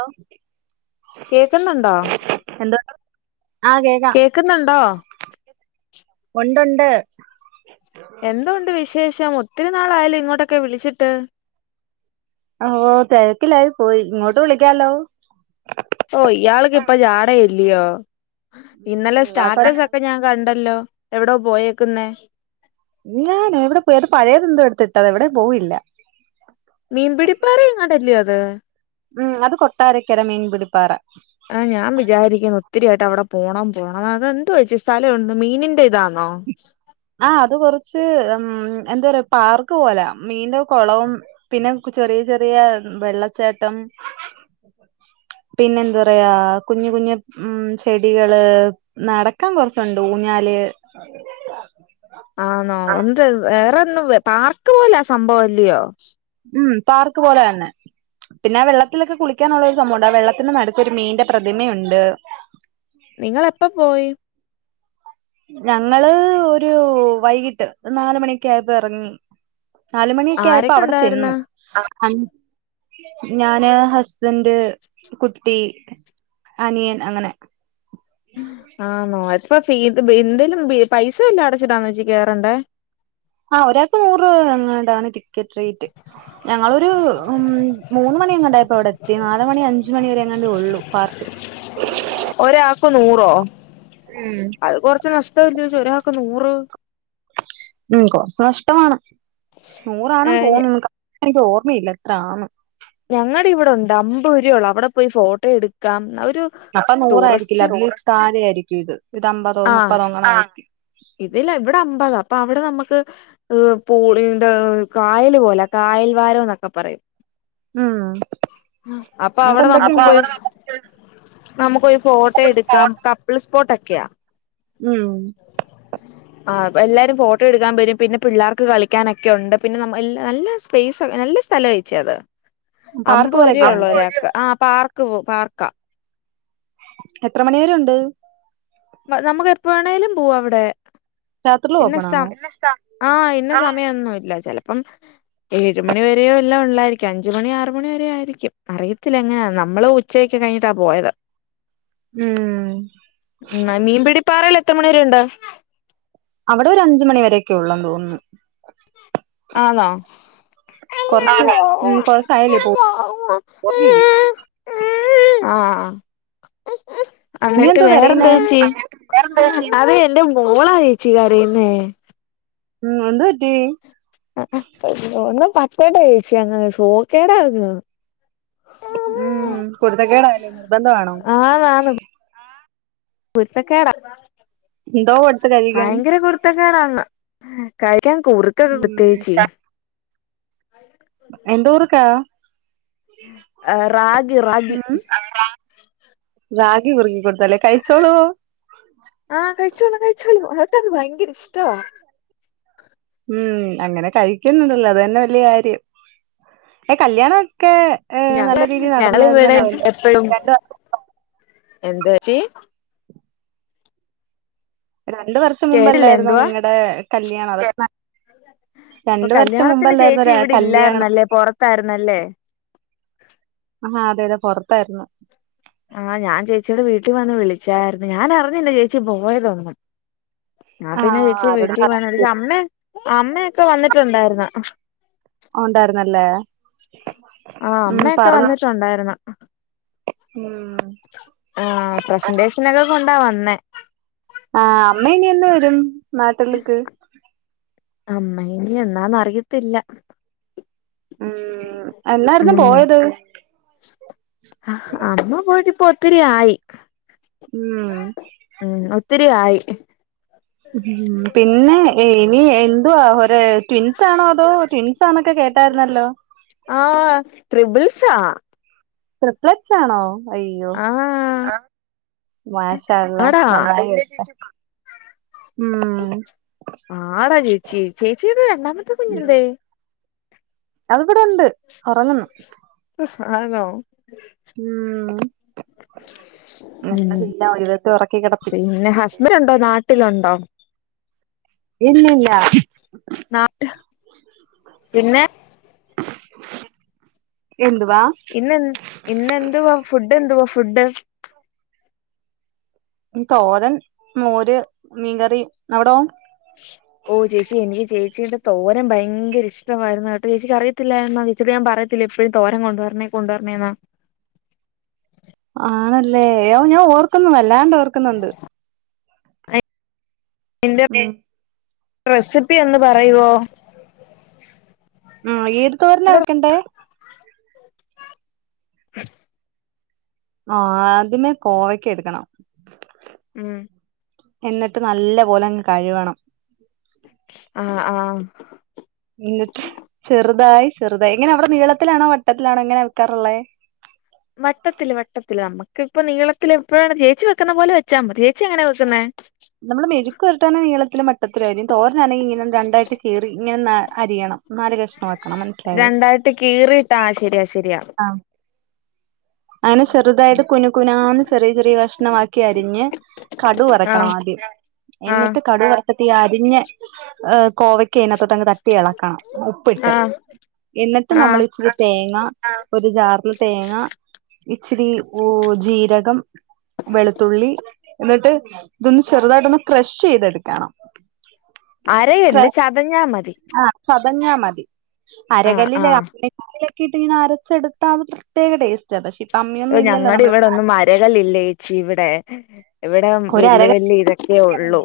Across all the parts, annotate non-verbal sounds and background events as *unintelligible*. Hello കേക്കുന്നുണ്ടോ എന്തോ ആഹ് കേക്കാം കേക്കുന്നുണ്ടോ ഉണ്ട്ണ്ട് എന്തുണ്ട് വിശേഷം ഒത്തിരി നാളായല്ലോ ഇങ്ങോട്ടൊക്കെ വിളിച്ചിട്ട് ഓ തിരക്കിലായിപ്പോയി ഇങ്ങോട്ട് വിളിക്കാലോ ഓ ഇയാള്ക്ക് ഇപ്പൊ ജാടയില്ലോ ഇന്നലെ നിങ്ങളൊക്കെ സ്റ്റാറ്റസൊക്കെ ഞാൻ കണ്ടല്ലോ എവിടെ പോയേക്കുന്നെ ഞാൻ എവിടെ പോയാലും അത് പഴയത് എന്തോ എടുത്തിട്ടാതാ എവിടേം പോവില്ല മീൻ പിടിപ്പാറ എങ്ങണ്ടല്ലയോ അത് ഉം അത് കൊട്ടാരക്കര മീൻ പിടിപ്പാറ ആഹ് ഞാൻ വിചാരിക്ക്ണു ഒത്തിരിയായിട്ട് അവിടെ പോണം പോണം എന്തുവാച്ചി സ്ഥലണ്ടോ മീനിന്റെതാണോ ആ അത് കൊറ്ച്ച് ഉം എന്തോപറയാ പാർക്ക് പോലെ മീന് കൊളവും പിന്നെ കുറ്റി ചെറിയ ചെറിയ വെള്ളച്ചാട്ടം പിന്നെന്തെറയാ കുഞ്ഞ് കുഞ്ഞ് ഉം ചെടികള് നടക്കാൻ കൊർച്ചുണ്ട് ഊഞ്ഞാല് ആന്നോ ഇന്നിട്ട് വേറെന്നും പാർക്ക് പോലാ സംഭവല്ലയോ ഉം പാർക്ക് പോലെ തന്നെ പിന്നെ ആ വെള്ളത്തിലൊക്കെ കുളിക്കാനുള്ളൊരു സംഭവണ്ട് വെള്ളത്തിന് നട്ക്കൊരു മീൻന്റെ പ്രതിമയുണ്ട് ഇങ്ങള് ഇപ്പോ പോയി ഞങ്ങള് ഒരു വൈകീട്ട് നാല് മണിയൊക്കെ ആയപ്പോ എറങ്ങി നാലുമണിയൊക്കെ ആയപ്പോ ആരൊക്കെ അവിടെ ചെന്നു ഉണ്ടായിരുന്ന് ഞാന് ഹസ് ബന്റ്, കുട്ടി, അനിയൻ അങ്ങനെ ആണോ ഇപ്പോ ഫ്രീ എന്ത്ലും പൈസവല്ലാ അടച്ചിടാന്ന് ഏച്ചി കേരണ്ടേ ആഹ് ഒരാക്ക് നൂറ് എങ്ങാണ്ടാണ് ടിക്കറ്റ് റേറ്റ് ഞങ്ങളൊരു ഉം മൂന്ന് മണി എങ്ങാണ്ടായി ഇപ്പൊ അവിടെ എത്തി നാല് മണി അഞ്ച് മണി വരെ എങ്ങാണ്ടൊള്ളൂ പാർസ് ക്ക് നൂറോ അത് കൊറച്ച് നഷ്ടല്ലേ ഒരാക്ക് നൂറ് ഉം കൊറച്ച് നഷ്ടമാണ് നൂറാണ് ഏഹ് തോന്നുന്നു എനിക്ക് ഓർമ്മയില്ല എത്രാണ് ഞങ്ങടെ ഇവിടെണ്ട് അമ്പത് രൂപയൊള്ളൂ അവിടെ പോയി ഫോട്ടോ എടുക്കാം ഒരു അപ്പൊ നൂറായിരിക്കില്ല ടൂറിസ്റ്റ് നൂറിസ്ഥാഴെ ആയിരിക്കും ഇത് ഇത് അമ്പതോ ആഹ് മുപ്പതോ അങ്ങനെ ഇതില്ല ഇവിടെ അമ്പാതാ അപ്പൊ അവിടെ നമക്ക് പൂളിന്ത കായല് പോലെ കായൽവാരം എന്നൊക്കെ പറയും ഉം അപ്പൊ അവിടെ നമ്മുക്ക് പോയി നമുക്ക്പോയി ഫോട്ടോ എടുക്കാം കപ്പിൾസ്പോട്ട് ഒക്കെയാ ഉം ആ എല്ലരും ഫോട്ടോ എടുക്കാൻ വെരും പിന്നെ പിള്ളേർക്ക് കളിക്കാനൊക്കെ ഉണ്ട് പിന്നെ എല്ലാ നല്ല രസ പെയ്സ് നല്ല സ്ഥലാ ഏച്ചി അത് പാർക്ക് പോലൊക്കെയാണ് അമ്പരുപയൊള്ളൂ ഒരാക്ക് ആ പാർക്ക് പോ പാർക്ക് എത്ര മണിവരെ ഉണ്ട് നമുക്ക് എപ്പോണേങ്കിലും പോകാം അവിടെ രാത്രിൽ ഇന്ന ഓപ്പൺ സ് ആണോ ആഹ ഇന്ന സമയമൊന്നുമില്ല ചെലപ്പം ഏഴ് മണി വരെയോ എല്ലാം ഉള്ളായിരിക്കും അഞ്ചുമണിയോ ആറ് മണി വരെയ ആയിരിക്കും അറിയത്തില്ല എങ്ങനാന്ന് നമ്മള് ഉ ഉച്ചക്ക് കഴിഞ്ഞിട്ടാ പോയത് ഉം ഉം ന്ന ൻ മീൻ പിടി പാറയിൽ എത്ര മണി വരെ ഉണ്ട് അവിടെ ഒരു അഞ്ച് മണിവരെയൊക്കെ ഉള്ളന്ന് തോന്നുന്നു ആന്നോ കൊറച്ച് ഉം കൊറച്ചായല്ലേ പോ ആഹ് എന്നിട്ട് കുഞ്ഞെന്തോ കരയുന്നേ വേറെന്താ ചേച്ചി അത് എന്റെ മോളാ ചേച്ചി കരയുന്നേ ഉം എന്തുപ്പറ്റി ഒന്ന് പറ്റട്ട യേച്ചി അങ് സോക്കേട അങ് ഉം കുർത്ത കേടായല്ലേ നിർബന്ധമാണോ ആന്ന് ആന്ന് കുരുത്തക്കേടാ എന്തോ കൊടുത്ത് കഴിക്കാൻ ഭയങ്കര കുരു കുർത്തകേടാങ്ങ് കഴിക്കാൻ കുറുക്കൊക്കെ ഉം പ്രത്ച്ചി എന്തു കുർക്കാ റാഗി റാഗി ഉം റാഗി കുർഗി കൊടുത്തല്ലേ കയ്ച്ചോളോ ആഹ് കഴിച്ചോളും കഴിച്ചോളും അവക്കത് ഭയങ്കര ഇഷ്ടവാ ഉം അങ്ങനെ കഴിക്കുന്നുണ്ടല്ലോ അത് തന്നെ വലിയ കാര്യം ഏ കല്യാണൊക്കെ ഞ ഏഹ് നല്ല രീതിയിൽ ഞങ്ങള് ഇവിടെ നടന്നായിരുന്നല്ലോ അല്ലേ എപ്പഴും രണ്ട് എന്തുവാച്ചി രണ്ട് വർഷം കേട്ടില്ല മുമ്പല്ലരുന്നോ എന്തുവാ നിങ്ങളടെ കല്യാണം അപ്പൊ രണ്ട് വർഷം കല്യാണത്തിന് മുമ്പല്ലായിരുന്നോ ചേച്ചി ഒരാ ഇവിടെ കല്യാണം ഇല്ലായിരുന്നല്ലേ പുറത്തായിരുന്നല്ലേ ആഹ് അതെ അതെ പൊറത്തായിരുന്നു ആഹ് ഞാൻ ചേച്ചിയുടെ വീട്ടിൽ വന്ന് വിളിച്ചായിരുന്നു ഞാന് അറിഞ്ഞില്ല ചേച്ചി പോയ തോന്നും ഞാൻ പിന്നെ ആഹ് ചേച്ചി ആരോട് വീട്ടിൽ വന്നടച്ച അമ്മേ അമ്മയൊക്കെ വന്നിട്ടുണ്ടായിരുന്ന് ഉണ്ടായിരുന്നല്ലേ ആഹ് അമ്മയൊക്കെ വന്നിട്ടുണ്ടായിരുന്നു മം ആ പ്രസന്റേഷനൊക്കെ കൊണ്ടാ വന്നേ ആഹ് അമ്മ ഇനി എന്നു വരും നാട്ടില്ക്ക് അമ്മ ഇനി എന്നാന്ന് അറിയത്തില്ല ഉം എന്നായിരുന്നു പോയത് അഹ് അമ്മ പോയിട്ട് ഇപ്പൊ ഒത്തിരി ആയി ഉം ഉം ഒത്തിരിയായി ഉ പിന്നെ ഇനി എന്തുവാ ഒ ട്വിൻസാണോ അതോ ട്വിൻസ് സാന്ന് ഒക്കെ കേട്ടായിരുന്നല്ലോ ആഹ് ത്രിബിൾസാ തൃപ്ലറ്റ്സ് ആണോ അയ്യോ ആഹ് മാശാഅള്ളാ ആടാ നന്നായി വരട്ടെ ആടാ ചേച്ചി ചേച്ചിയുടെ രണ്ടാമത്തെ കുഞ്ഞെന്തേ അത് ബടെ ഉണ്ട് ഒറങ്ങുന്നു സാ നോ ഉം ഉം എന്താ ചെയ്യാ ഒരു വിധത്തി ഒറക്കി കിടത്തി പിന്നെ ഹസ്ബൻ്റ് ഉണ്ടോ നാട്ടിലുണ്ടോ ഇല്ലില്ല നാട്ട് പിന്നെ എന്തുവാ ഇന്നെ ഇന്നെന്തുവാ ഫുഡ് എന്തുവാ ഫുഡ് തോരൻ, മോര്, മീൻകറി അവിടൊ *inaudible* ഓഹ് ചേച്ചി എനിക്ക് ചേച്ചിയുടെ തോരൻ ഭയങ്കര ഇഷ്ടമായിരുന്നു കേട്ടോ ചേച്ചിക്ക് അറിത്തില്ലയിരുന്നോ ചേച്ചീട് ഞാൻ പറയ ത്തില്ലെ എപ്പോഴും തോരൻ കൊണ്ടുവരണേ കൊണ്ടുവരണേന്ന് ആണല്ലേ ഓഹ് ഞാൻ ഓർക്കുന്നു വല്ലാണ്ട് ഓർക്കുന്നുണ്ട് തിന്റെ ഉം റെസിപ്പി ഒന്ന് പറയുവോ ഉം ഏത് തോരനാ വെക്കണ്ടേ ആഹ് ആദ്യമേ കോവക്ക എടുക്കണം ഉം എന്നിട്ട് നല്ല പോലങ്ങ് കഴുകണം ആഹ് ആഹ് എന്നിട്ട് ചെറുതായി ചെറുതായി എങ്ങനെ അവിടെ നീളത്തിലാണോ വട്ടത്തിലാണോ എങ്ങനെ വെക്കാറുള്ളെ വട്ടത്തില് വട്ടത്തില് നമ്മ ക്ക് ഇപ്പൊ നീളത്തില് എപ്പോഴാണ് ചേച്ചി വെക്കുന്ന പോലെ വെച്ചാ മതി ചേച്ചി എങ്ങനെ വെക്കുന്നേ നമ്മള് മെഴുക്ക്‌ വെരട്ടാന നീളത്തിലും വട്ടത്തിലും അരിയും തോരഞ്ഞാണെങ്കിൽ ഇങ്ങനെ രണ്ടായിട്ട് കിറി ഇങ്ങനെ നാ അരിയണം നാല് കഷ്ണം ആക്കണം മനസ്സിലായോ ട്ട് കീറിട്ട് ആഹ് ശരിയാ ശരിയാ ആഹ് അങ്ങനെ ചെറുതായിട്ട് കുന കുനാന്ന് ചെറിയ ചെറിയ കഷ്ണമാക്കി അരിഞ്ഞ് കടു വറക്കണം ആഹ് ആദ്യം ആഹ് എന്നിട്ട് കടു വറ തിട്ടീ അരിഞ്ഞ കോവയ്ക്ക് അതിനകത്തൊട്ടങ് തട്ടി ഇളക്കണം ഉപ്പിട്ട് ആഹ് എന്നിട്ട് നമ്മള് ആഹ് ഇച്ചിരി തേങ്ങ ഒരു ജാറിൽ തേങ്ങ ഇച്ചിരി ഉ ജീരകം വെളുത്തുള്ളി എന്നിട്ട് ഇതൊന്ന് ചെറുതായിട്ടൊന്ന് ക്രഷ് ചെയ്തെടുക്കണം അരയല്ല് ക്രഷ് ചതഞ്ഞാ മതി ആ ചതഞ്ഞാ മതി ആഹ് അരകല്ലില് ആഹ് *unintelligible* ക്കിട്ട് ഇങ്ങനെ അരച്ചെടുത്താ അത് പ്രത്യേക ടേസ് ഞങ്ങടെ ഇവിടെ ഒന്നും അര കല്ല് ഇല്ലേ ച്ചി ഇവിടെ ഇവിടെ ഒരു അര വല്യ വല്യ ഇതൊക്കെ ഒള്ളൂ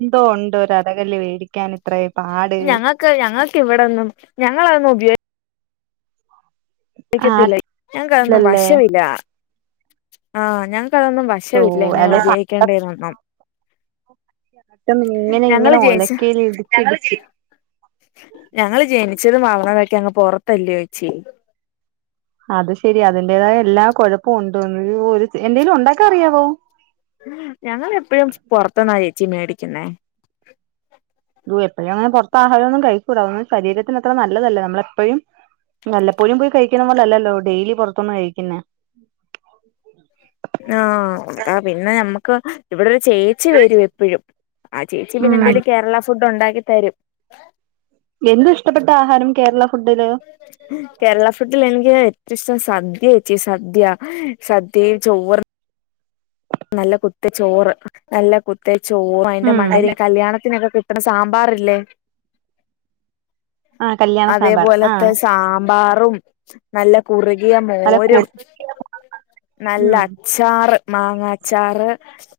എന്തോ ഉണ്ട് ഒരു അര കല്ല് വേടിക്കാൻ ഇത്രേ പാട് ക്ക് ഞങ്ങൾക്ക് ഇവിടോന്നും ഞങ്ങളൊന്നും ഉപയോ ഗത്തില്ല ഞങ്ങക്ക് അതൊന്നും ആറ്റില്ലല്ലേ വശവില്ല ആഹ് ഞങ്ങക്ക് അതൊന്നും വ ഓ ശവില്ല എങ്ങനെ അല്ലെ ഉപയോഗിക്കേണ്ടേനൊന്നും ട്ടം ഇങ്ങനെ ഇങ്ങനെ ഒലക്കെൽ ഇടുച്ചിടിച്ചു ഞങ്ങള് *unintelligible* ഞങ്ങൾ ജനിച്ചതും വളർന്നതൊക്കെ അങ്ങ് പുറത്തല്ലയോ ചേച്ചി അത് ശെരി അതിന്റേതായ എല്ലാ കൊഴപ്പോം ഉണ്ട് ഒരു എന്തെലും ഉണ്ടാക്കൻ അറിയാവോ ഞങ്ങൾ എപ്പഴും പുറത്തുന്നാ ചേച്ചി മേടിക്കുന്നേ വോ എപ്പോഴും അങ്ങനെ പുറത്ത ആഹാരം ഒന്നും കഴിക്കൂട അതൊന്നും ശരീരത്തിന് അത്ര നല്ലതല്ല നമ്മൾ എപ്പഴും വല്ലപ്പോഴും പോയി കഴിക്കുന്ന പോല അല്ലല്ലോ ഡെയിലി പുറത്തുന്ന് കഴിക്കുന്നേ ആഹ് അതാ പിന്നെ നമ്മുക്ക് ഇവിടെ ഒരു ചേ ച്ചി വരും എപ്പോഴും ആ ചേച്ചി പിന്നെ ഉം എന്തേലും കേരള ഫുഡ് ഉണ്ടാക്കി തരും എന്തൊ ഇഷ്ടപ്പെട്ട ആഹാരം കേരള ഫുഡില് കേരള ഫുഡിൽ എനിക്ക് ഏറ്റവും ഇഷ്ടം സദ്യേ ച്ചി സദ്യ സദ്യേം ചോറും നല്ല കുത്തച്ചോറ് നല്ല കുത്തരി ച്ചോറ് അതിന്റെ മണ്ടേൽ ഉം ഇങ്ങനെ കല്യാണത്തിനൊക്കെ കിട ട്ടണ സാമ്പാറില്ലേ ആ കല്യാണ അതേ സാമ്പാർ ആ പോലാത്തെ സാമ്പാ മ്പാറും നല്ല കുറുകിയ അല്ല മോരും കുറുക്ക് നല്ല അ ച്ചാർ മാങ്ങാച്ചാറ്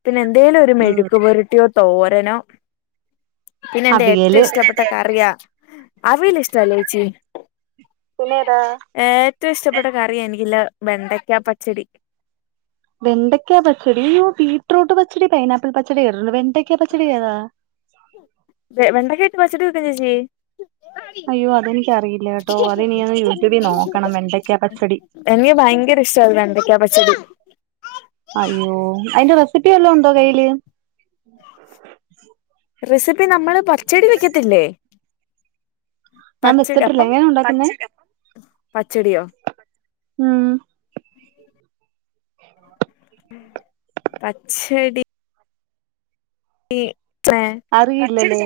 പിന്നെ എന്തേലും ഒരു മെഴുക്ക് പൊരുട്ടിയോ തോരനോ പിന്നെ എന്റെ ഏറ്റവും അവിയല് ഇഷ്ടപ്പെട ട്ട കറിയ അവിയൽ ഇഷ്ട്ടല്ലേ ചേച്ചി പിന്നെതാ ഏറ്റവും ഇഷ്ടപ്പെട്ട കറിയ എനിക്കില്ല വെണ്ടയ്ക്ക പച്ചടി വെണ്ടയ്ക്കാ പച്ചടി ആയോ ബീട്രൂട്ട് പച്ചടി പൈനാപ്പിൾ പച്ചടി കേട്ടിട്ടുണ്ട് വെണ്ടക്കാ പച്ചടി ഏതാ വെണ്ടക്കായിട്ട് പച്ചട്ടി വെക്കും ചേച്ചി അയ്യോ അത് എനിക്ക് അറിയില്ലേ കേട്ടോ അത് ഇനിന്ന് യൂട്യൂബിൽ നോക്കണം വെണ്ടയ്ക്ക പച്ചടി എനിക്ക് ഭയങ്കര ഇഷ്ടമ വെണ്ടക്ക പച്ചടി അയ്യോ അതിന്റെ റെസിപ്പി എല്ലാം ഉണ്ടോ കയ്യില് മ് റെസിപ്പി നമ്മള് പച്ചടി വെക്കത്തില്ലേ ഞാൻ പച്ചടി വെച്ചട്ടില്ലേ അപ്പം എങ്ങനെ ഉണ്ടാക്കുന്നെ പച്ചടിയോ മ് ഉ ആ പച്ചടി ഈ ചെ അറിയില്ലല്ലേ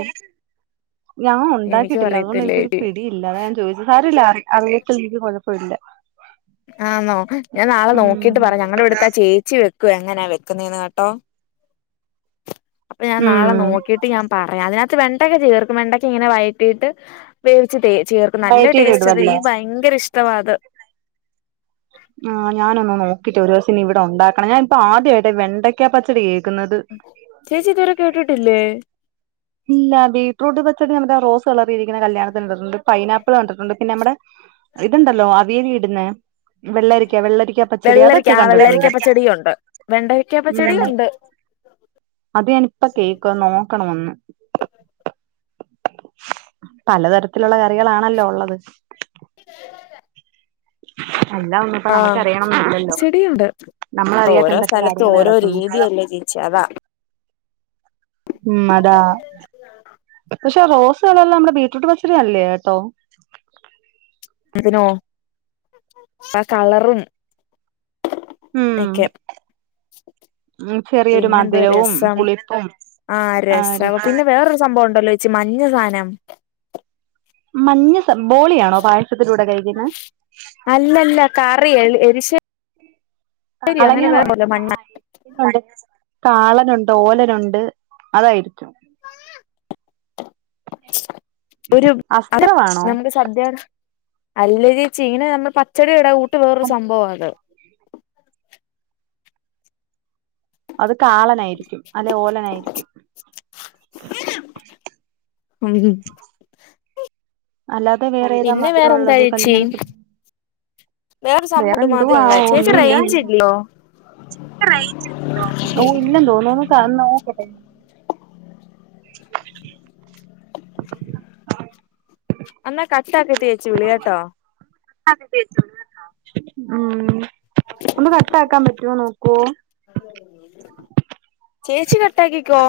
ഞാൻ എനിക്കും ഉണ്ടാക്കിട്ടില്ല അതുകൊണ്ട് അറിയത്തില്ല എനിക്കരു ചേച്ചി പിടി ഇല്ല അത ഞാൻ ചോദിച്ചത് സാരമില്ല എനിക്ക് കുഴപ്പമില്ല ആണോ ഞാൻ നാളെ ഉം നോക്കിട്ട് പറയാം ഞങ്ങളുടെ ഇവിടുത്തെ ആ ചേച്ചി വെക്കും എങ്ങനെയ വെക്കുന്നന്ന് കേട്ടോ അപ്പൊ ഞാൻ ഉം നാളെ നോക്കി ട്ട് ഞാൻ പറയാം അതിനകത്ത് വെണ്ടൊക്കെ ചേർക്കും വെണ്ടക്കെ ഇങ്ങനെ വയറ്റിട്ട് വേവിച്ച് ചേർക്കും നല്ല വഴറ്റിയിട്ട് ടേസ്റ്റ് അത് ഇടുവല്ലേ എനിക്ക് ഭയങ്കര ഇഷ്ടമാ അത് ആ ഞാനൊന്ന് നോക്കിട്ട് ഒരു ദിവസം ഇനി ഇവിടെ ഉണ്ടാക്കണം ഞാൻ ഇപ്പോ ആദ്യമായിട്ട് വെണ്ടക്ക പച്ചടി കേൾക്കുന്നത് ചേച്ചി ഇതുവരെ കേട്ടിട്ടില്ലേ ഇല്ല ബീറ്റ്റൂട്ട് പച്ചടി നമ്മുടെ റോസ് കളറിയിരിക്കുന്ന കല്യാണത്തിന് കണ്ടിട്ടുണ്ട് പൈനാപ്പിൾ കണ്ടിട്ടുണ്ട് പിന്നെ നമ്മടെ ഇതുണ്ടല്ലോ അവിയൽ ഇടുന്ന വെള്ളരിക്ക ആ കണ്ടിട്ടുണ്ട് വെള്ളരിക്കപ്പ പച്ചടിയും ഉണ്ട് വെണ്ടക്കപ്പ ഉം പച്ചടിയും ഉണ്ട് ഉ അത് ഞാൻ ഇപ്പോ കേൾക്കും നോക്കണ ഒന്ന് പലതരത്തിലുള്ള കറികളാണല്ലോ ഉള്ളത് അല്ലാ ഒന്നും ഇപ്പൊ നമ്മുക്ക് അറിയണം എന്ന് ന്ന ഇല്ലല്ലോ ചെടിയുണ്ട് നമ്മളറിയാത്ത ഓരോ എന്തൊക്കെ സ്ഥലത്തും കാര്യങ്ങൾ ഓരോ കിടക്കുന്നു രീതിയല്ലേ ചേച്ചി അതാ ഉ അതാ പക്ഷെ റോസുകളെല്ലാം നമ്മുടെ ബീറ്റ്റൂട്ട് പച്ചടി അല്ലേ കേട്ടോ അതിനോ ആ കളറും ഉം ഓക്കെ ചെറിയൊരു പിന്നെന്തോ മധുരവും രസം പുളിപ്പും ആഹ രസം പിന്നെ വേറരു സംഭവം ഉണ്ടല്ലോ മഞ്ഞ സാനം മഞ്ഞ സം ബോളിയാണോ പായസത്തിലൂടെ കഴിക്കുന്ന അല്ലല്ല കറിയ എരിശ്ശേരി കാള മണ്ണ കാളനുണ്ട് ഓലനുണ്ട് അതായിരിക്കും ഒരു അസ്ത്രമാണോ നമ്മുക്ക് സദ്യ അല്ല ച്ചീ ഇങ്ങനെ നമ്മൾ പച്ചടിയുടെ ഊട്ട് വേറൊരു സംഭവമാണത് അത് കാളനായിരിക്കും അല്ലെ ഓലനായിരിക്കും മ് അല്ലാതെ വേറേതാ പിന്നെ വേറെന്താ മധുരവുള്ളത് ചേച്ചി കല്യാണ സദ്യ വേറെ സംഭവം ഇത് മാത്രേ വേറെന്തുവാ ഉള്ളേ ചേച്ചി ഒന്നുവില്ല റേഞ്ച് ഇല്ലയോ *unintelligible* ഓ ഇല്ലന്ന് തോന്നുന്നു കന്ന നോക്കട്ടെ *inaudible* അന്നാ കട്ടാക്കിട്ടേച്ചി വിളി കേട്ടോ? ഉംഹ് ഒന്ന് കട്ടാക്കാൻ പറ്റോ നോക്കോ? ചേച്ചി കട്ടാക്കിക്കോ?